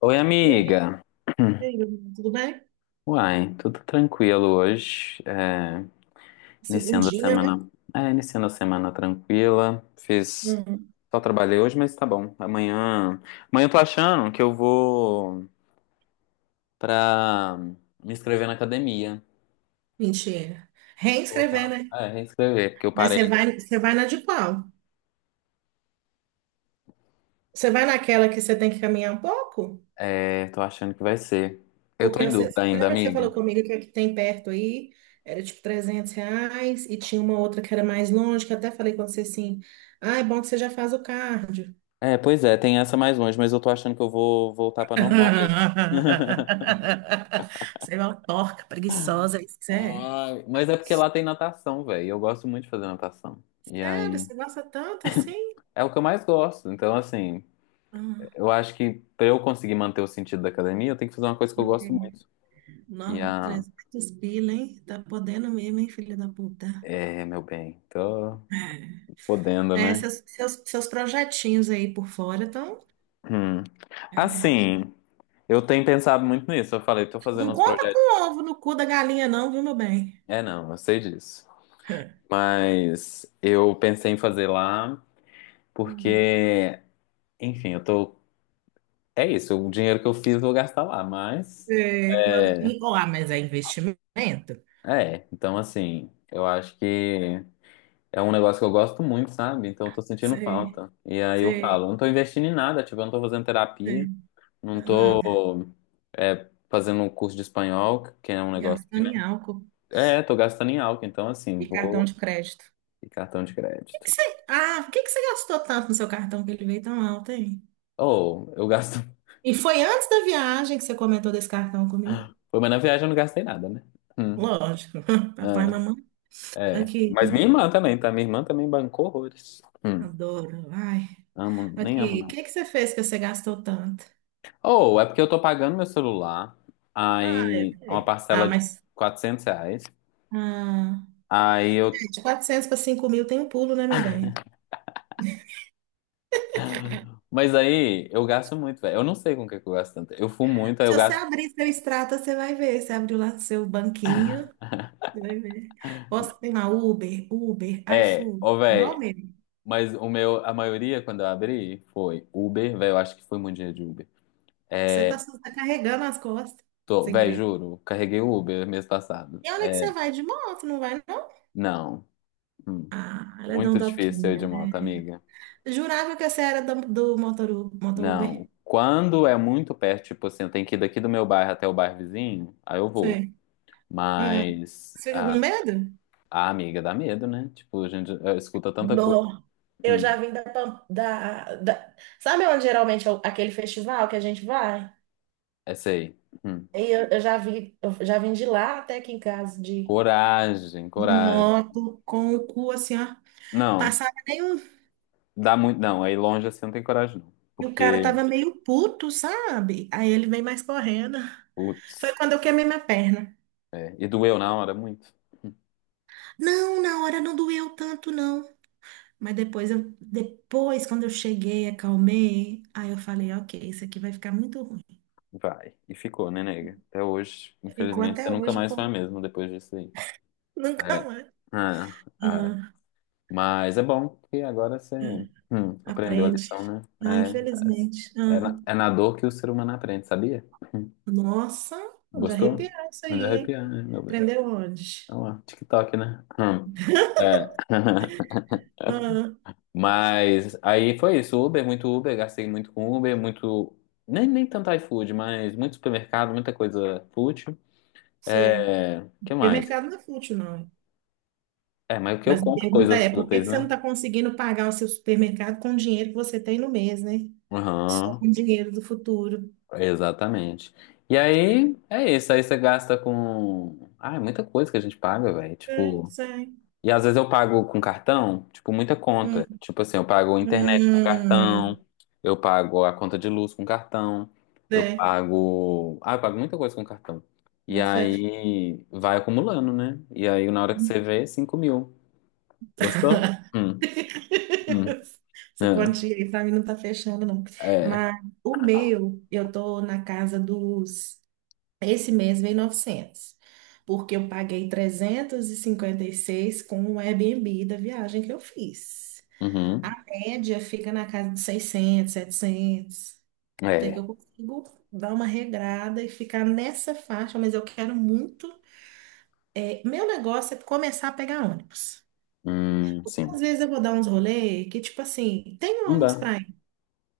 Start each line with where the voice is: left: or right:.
left: Oi,
right: E amiga,
left: amiga.
right: e aí, tudo bem?
left: Uai, tudo tranquilo hoje. É, iniciando a
right: Segundinha, né?
left: semana. É, iniciando a semana tranquila. Fiz.
right: Hum,
left: Só trabalhei hoje, mas tá bom. Amanhã eu tô achando que eu vou pra me inscrever na academia.
right: mentira. Reescrever,
left: Voltar.
right: né?
left: É, reinscrever, porque eu
right: Mas você
left: parei.
right: vai, você vai na de qual? Você vai naquela que você tem que caminhar um pouco?
left: É, tô achando que vai ser. Eu tô
right: Porque
left: em
right: você
left: dúvida ainda,
right: lembra que você
left: amiga.
right: falou comigo que a que tem perto aí era tipo R$ 300 e tinha uma outra que era mais longe, que eu até falei com você assim, ah, é bom que você já faz o cardio.
left: É, pois é, tem essa mais longe, mas eu tô achando que eu vou voltar pra normal mesmo.
right: Você é uma porca preguiçosa, é isso é.
left: Ai, mas é porque lá tem natação, velho. Eu gosto muito de fazer natação. E
right: Sério,
left: aí,
right: você gosta tanto assim?
left: é o que eu mais gosto. Então, assim,
right: Ah,
left: eu acho que pra eu conseguir manter o sentido da academia, eu tenho que fazer uma coisa que eu gosto
right: ok.
left: muito. E
right: Não,
left: a.
right: 300 pila, hein? Tá podendo mesmo, hein, filha da puta?
left: É, meu bem, tô podendo,
right: É,
left: né?
right: seus projetinhos aí por fora, então.
left: Hum.
right: É, é.
left: Assim, eu tenho pensado muito nisso. Eu falei, tô fazendo
right: Não
left: uns
right: conta
left: projetos.
right: com ovo no cu da galinha, não, viu, meu bem?
left: É, não, eu sei disso. Mas eu pensei em fazer lá
right: Hum.
left: porque, enfim, eu tô. É isso, o dinheiro que eu fiz eu vou gastar lá, mas.
right: É, claro. Ó, ah, mas é investimento.
left: É, então assim, eu acho que é um negócio que eu gosto muito, sabe? Então eu tô sentindo
right: Sei,
left: falta. E aí eu falo,
right: sei,
left: não tô investindo em nada, tipo, eu não tô fazendo
right: sei.
left: terapia, não
right: Nada.
left: tô fazendo um curso de espanhol, que é um negócio que,
right: Gastando
left: né?
right: em álcool
left: É, tô gastando em álcool, então assim,
right: e cartão
left: vou
right: de crédito.
left: e cartão de
right: que que
left: crédito.
right: você, ah, por que que você gastou tanto no seu cartão que ele veio tão alto, hein?
left: Ou eu gasto.
right: E foi antes da viagem que você comentou desse cartão comigo?
left: Pô, mas na viagem eu não gastei nada, né? Hum,
right: Lógico. Papai e
left: ah,
right: mamãe.
left: é.
right: Aqui,
left: Mas minha irmã também, tá? Minha irmã também bancou horrores.
right: adoro. Ai,
left: Amo, nem amo,
right: aqui, o
left: não.
right: que que você fez que você gastou tanto?
left: Ou é porque eu tô pagando meu celular,
right: Ah, é,
left: aí é uma
right: é. Ah,
left: parcela de
right: mas.
left: R$ 400,
right: Ah,
left: aí eu...
right: de 400 para 5 mil tem um pulo, né, meu bem?
left: Mas aí eu gasto muito, velho. Eu não sei com o que que eu gasto tanto. Eu fumo muito, aí
right: Se
left: eu
right: você
left: gasto...
right: abrir seu extrato, você vai ver. Você abriu lá seu banquinho, você vai ver. Posso tem lá Uber, Uber,
left: É,
right: iFood,
left: ô,
right: igual
left: velho,
right: mesmo.
left: mas o meu, a maioria, quando eu abri, foi Uber, velho, eu acho que foi muito dinheiro de Uber.
right: Você tá
left: É,
right: tá carregando as costas,
left: tô,
right: sem
left: velho,
right: preço.
left: juro, carreguei o Uber mês passado.
right: E olha que
left: É,
right: você vai de moto, não vai, não?
left: não, Hum.
right: Ah, ela é
left: muito difícil eu ir
right: dondoquinha,
left: de
right: né?
left: moto, amiga.
right: Jurava que você era do motor
left: Não,
right: Uber.
left: quando é muito perto, tipo assim, eu tenho que ir daqui do meu bairro até o bairro vizinho, aí eu vou.
right: Sei.
left: Mas
right: Você fica com
left: a,
right: medo?
left: a amiga dá medo, né? Tipo, a gente escuta tanta coisa.
right: Bom, eu
left: Hum,
right: já vim da, Pam- da, da- Sabe onde geralmente é aquele festival que a gente vai?
left: essa aí. Hum.
right: E eu já vim de lá até aqui em casa de.
left: Coragem,
right: De
left: coragem.
right: moto, com o cu assim, ó.
left: Não,
right: Passava nem um.
left: dá muito. Não, aí longe assim não tem coragem, não.
right: E o cara
left: Porque,
right: tava meio puto, sabe? Aí ele vem mais correndo. Foi
left: putz,
right: quando eu queimei minha perna.
left: é, e doeu na hora muito.
right: Não, na hora não doeu tanto, não. Mas depois quando eu cheguei, acalmei. Aí eu falei, ok, isso aqui vai ficar muito ruim.
left: Vai. E ficou, né, nega? Até hoje,
right: Ficou
left: infelizmente,
right: até
left: você nunca
right: hoje,
left: mais foi a mesma depois disso aí.
right: nunca
left: É.
right: mais.
left: Ah, ah.
right: Ah,
left: Mas é bom que agora você aprendeu a
right: aprende.
left: lição, né?
right: Ah, infelizmente.
left: É, é é
right: Ah,
left: na, é na dor que o ser humano aprende, sabia?
right: nossa, de
left: Gostou?
right: arrepiar isso aí,
left: Melhor
right: hein?
left: arrepiar, né, meu bem?
right: Aprendeu onde?
left: Olha lá, TikTok, né? Hum. É.
right: Ah,
left: Mas aí foi isso, Uber, muito Uber, gastei muito com Uber, muito. Nem tanto iFood, mas muito supermercado, muita coisa fútil.
right: sei.
left: É. Que mais?
right: Supermercado não é fútil, não.
left: É, mas o que eu
right: Mas a
left: compro
right: pergunta
left: coisas
right: é, por que
left: fúteis,
right: que você não
left: né?
right: está conseguindo pagar o seu supermercado com o dinheiro que você tem no mês, né? Só
left: Aham,
right: com o dinheiro do futuro.
left: exatamente. E aí é isso, aí você gasta com. Ah, é muita coisa que a gente paga, velho.
right: Sei,
left: Tipo.
right: sei.
left: E às vezes eu pago com cartão, tipo, muita
right: Hum,
left: conta. Tipo assim, eu pago internet com
right: hum,
left: cartão, eu pago a conta de luz com cartão, eu
right: sei.
left: pago. Ah, eu pago muita coisa com cartão. E
right: Boto fé.
left: aí vai acumulando, né? E aí na hora que você vê, 5000. Gostou? Hum.
right: Essa
left: É.
right: quantia aí pra mim não tá fechando, não.
left: É.
right: Mas o meu, eu tô na casa dos. Esse mês veio 900 porque eu paguei trezentos e cinquenta e seis com o Airbnb da viagem que eu fiz.
left: Uhum.
right: A média fica na casa de 600, 700. Até que
left: É.
right: eu consigo dar uma regrada e ficar nessa faixa, mas eu quero muito. É, meu negócio é começar a pegar ônibus.
left: Sim.
right: Às vezes eu vou dar uns rolê que, tipo assim, tem
left: Não
right: ônibus
left: dá.
right: pra ir,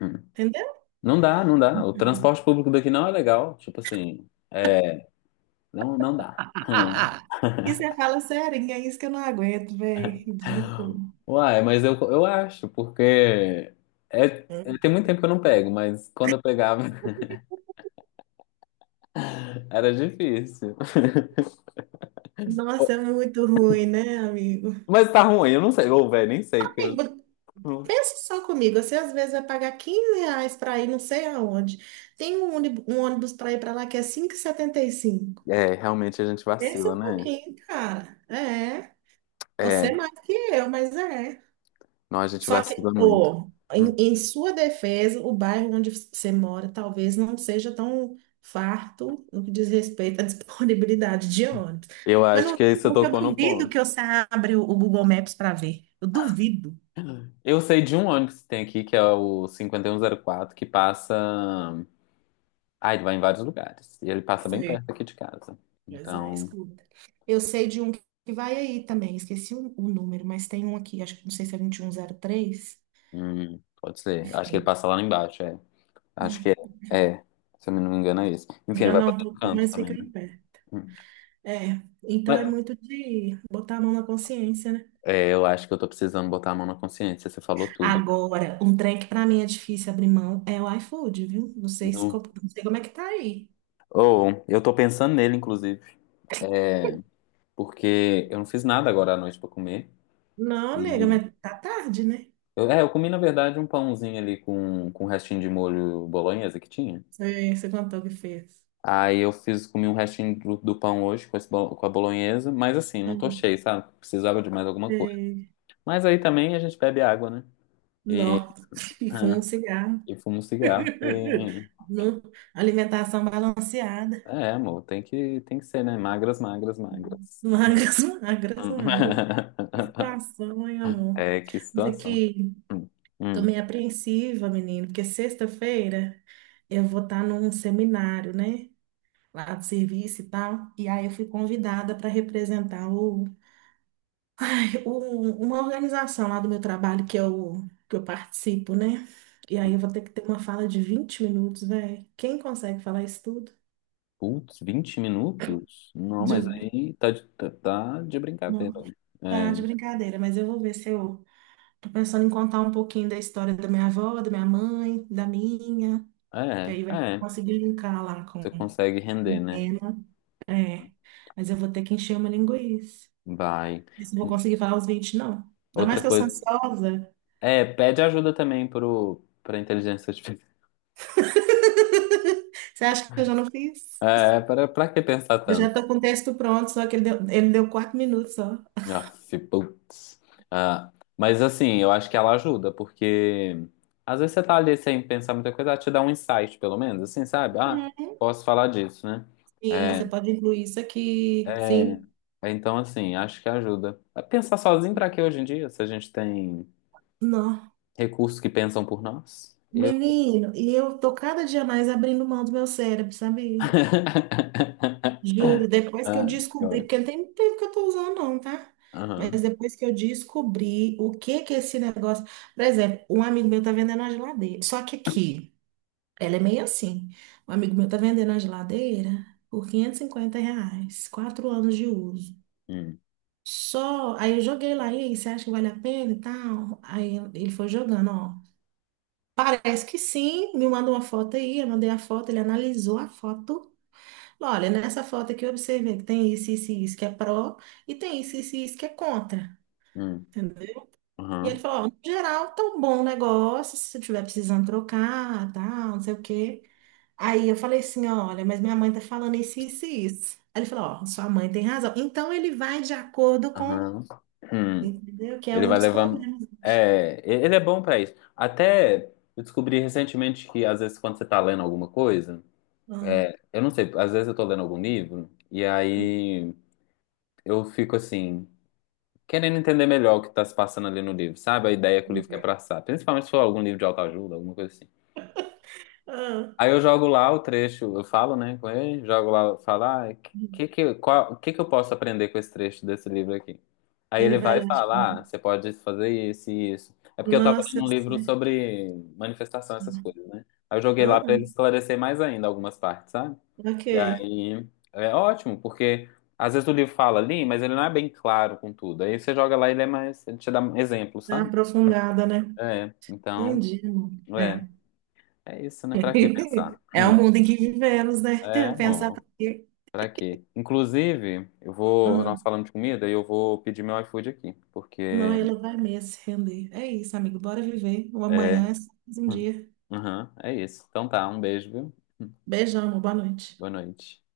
left: Hum.
right: entendeu?
left: Não dá, não dá. O transporte público daqui não é legal. Tipo assim, é. Não, não dá. Hum.
right: E você fala, sério, é isso que eu não aguento, velho. Ridículo.
left: Uai, mas eu acho, porque é, tem muito tempo que eu não pego, mas quando eu pegava era difícil.
right: Nossa, é muito ruim, né, amigo?
left: Mas tá ruim, eu não sei, ou velho, nem sei, porque eu...
right: Amigo,
left: não-
right: pensa só comigo. Você às vezes vai pagar R$ 15 para ir não sei aonde. Tem um ônibus para ir para lá que é 5,75.
left: É, realmente a gente
right: Pensa
left: vacila,
right: um
left: né?
right: pouquinho, cara. É. Você
left: É,
right: é mais que eu, mas é.
left: nós a gente
right: Só que,
left: vacila muito.
right: ô,
left: Hum.
right: em sua defesa, o bairro onde você mora talvez não seja tão farto no que diz respeito à disponibilidade de ônibus.
left: Eu
right: Mas
left: acho
right: não,
left: que aí você
right: porque eu
left: tocou no
right: duvido
left: ponto.
right: que você abra o Google Maps para ver. Eu duvido.
left: Eu sei de um ônibus que tem aqui, que é o 5104 que passa. Ah, ele vai em vários lugares. E ele passa bem
right: Sei.
left: perto aqui de casa.
right: Mas é,
left: Então,
right: escuta. Eu sei de um que vai aí também, esqueci o número, mas tem um aqui, acho que não sei se é 2103.
left: pode ser. Acho que ele passa lá embaixo, é. Acho que é.
right: Ah,
left: É. Se eu não me engano, é isso.
right: tem
left: Enfim,
right: que
left: ele vai
right: andar
left: pra
right: um
left: todo
right: pouquinho,
left: canto
right: mas
left: também,
right: fica
left: né?
right: em pé.
left: Hum.
right: É, então é
left: Mas
right: muito de botar a mão na consciência, né?
left: é, eu acho que eu tô precisando botar a mão na consciência. Você falou tudo.
right: Agora, um trem que pra mim é difícil abrir mão é o iFood, viu? Não sei, se,
left: Nu.
right: co- não sei como é que tá aí.
left: Ou, eu tô pensando nele, inclusive. É, porque eu não fiz nada agora à noite pra comer.
right: Não, nega,
left: E.
right: mas tá tarde, né?
left: eu comi, na verdade, um pãozinho ali com um restinho de molho bolonhesa que tinha.
right: Você contou o que fez.
left: Aí eu fiz, comi um restinho do pão hoje com a bolonhesa, mas assim, não tô
right: Hum,
left: cheio, sabe? Precisava de mais alguma coisa.
right: sei.
left: Mas aí também a gente bebe água, né? E
right: Nossa, e fuma um
left: hum,
right: cigarro.
left: E fumo cigarro. E...
right: Não, alimentação balanceada.
left: É, amor, tem que ser, né? Magras, magras, magras.
right: Magras, magras,
left: Hum.
right: magras. Que situação, hein, amor?
left: É, que
right: Mas é
left: situação.
right: que
left: Hum.
right: tô
left: Hum.
right: meio apreensiva, menino, porque sexta-feira eu vou estar num seminário, né? Lá do serviço e tal. E aí eu fui convidada para representar uma organização lá do meu trabalho que eu participo, né? E aí eu vou ter que ter uma fala de 20 minutos, velho. Quem consegue falar isso tudo?
left: Putz, 20 minutos? Não, mas
right: Juro.
left: aí tá de brincadeira.
right: Não, tá de
left: Né?
right: brincadeira, mas eu vou ver se eu tô pensando em contar um pouquinho da história da minha avó, da minha mãe, que
left: É,
right: aí
left: é,
right: vai
left: é.
right: conseguir linkar lá com
left: Você consegue render, né?
right: ela. É, mas eu vou ter que encher uma linguiça.
left: Vai.
right: Isso, não vou
left: Hum,
right: conseguir falar os 20 não. Ainda mais
left: Outra
right: que eu sou
left: coisa.
right: ansiosa.
left: É, pede ajuda também pro, pra inteligência artificial.
right: Você acha que eu já não fiz?
left: É, para, pra que pensar
right: Eu já
left: tanto?
right: estou com o texto pronto, só que ele deu 4 minutos só.
left: Aff, putz. Ah, mas assim, eu acho que ela ajuda, porque às vezes você tá ali sem pensar muita coisa, ela te dá um insight, pelo menos, assim, sabe? Ah,
right: Uhum.
left: posso falar disso, né?
right: Sim,
left: É,
right: você pode incluir isso aqui.
left: é,
right: Sim.
left: é, então, assim, acho que ajuda. Pensar sozinho pra quê hoje em dia, se a gente tem
right: Não.
left: recursos que pensam por nós? Eu.
right: Menino, e eu tô cada dia mais abrindo mão do meu cérebro, sabe? Juro, depois que eu
left: Ah, eu
right: descobri, porque
left: acho.
right: não tem tempo que eu tô usando, não, tá? Mas
left: Aham.
right: depois que eu descobri o que que é esse negócio. Por exemplo, um amigo meu tá vendendo uma geladeira. Só que aqui. Ela é meio assim. Um amigo meu tá vendendo a geladeira por R$ 550, 4 anos de uso.
left: Hum,
right: Só, aí eu joguei lá, e aí, você acha que vale a pena e tal? Aí ele foi jogando, ó. Parece que sim, me mandou uma foto aí, eu mandei a foto, ele analisou a foto. Falou, olha, nessa foto aqui eu observei que tem isso, isso e isso que é pró, e tem isso, isso e isso que é contra.
left: hum,
right: Entendeu? E ele
left: aham,
right: falou, ó, no geral, tá um bom negócio, se você estiver precisando trocar, tal, não sei o quê. Aí eu falei assim, olha, mas minha mãe tá falando isso, isso e isso. Aí ele falou, ó, sua mãe tem razão. Então ele vai de acordo com,
left: aham. Hum.
right: entendeu? Que é
left: Ele
right: um
left: vai
right: dos
left: levando.
right: problemas.
left: É, ele é bom pra isso. Até eu descobri recentemente que, às vezes, quando você tá lendo alguma coisa,
right: Ah,
left: eu não sei, às vezes eu tô lendo algum livro, e aí eu fico assim, querendo entender melhor o que tá se passando ali no livro, sabe? A ideia que o livro quer passar. Principalmente se for algum livro de autoajuda, alguma coisa assim.
right: ah,
left: Aí eu jogo lá o trecho, eu falo, né, com ele, jogo lá, falo, ah, que eu posso aprender com esse trecho desse livro aqui? Aí
right: ele
left: ele
right: vai
left: vai
right: lá, tipo,
left: falar, ah, você pode fazer isso e isso. É porque eu tava
right: nossa,
left: lendo
right: eu
left: um livro
right: sei.
left: sobre manifestação, essas coisas, né? Aí eu joguei lá pra
right: Ah,
left: ele esclarecer mais ainda algumas partes, sabe?
right: ok.
left: E aí é ótimo, porque às vezes o livro fala ali, mas ele não é bem claro com tudo. Aí você joga lá, e ele é mais, ele te dá exemplos,
right: Tá
left: sabe?
right: aprofundada, né?
left: É, então,
right: Entendi, amor.
left: é,
right: É.
left: é isso, né? Pra que pensar?
right: É o
left: Hum.
right: mundo em que vivemos, né?
left: É,
right: Pensar pra
left: amor.
right: quê?
left: Pra quê? Inclusive, eu vou.
right: Ah,
left: Nós falamos de comida e eu vou pedir meu iFood aqui.
right: não,
left: Porque.
right: ele vai mesmo se render. É isso, amigo. Bora viver. O amanhã
left: É.
right: é só mais um dia.
left: Uhum, é isso. Então tá, um beijo, viu? Hum.
right: Beijão, amor. Boa noite.
left: Boa noite.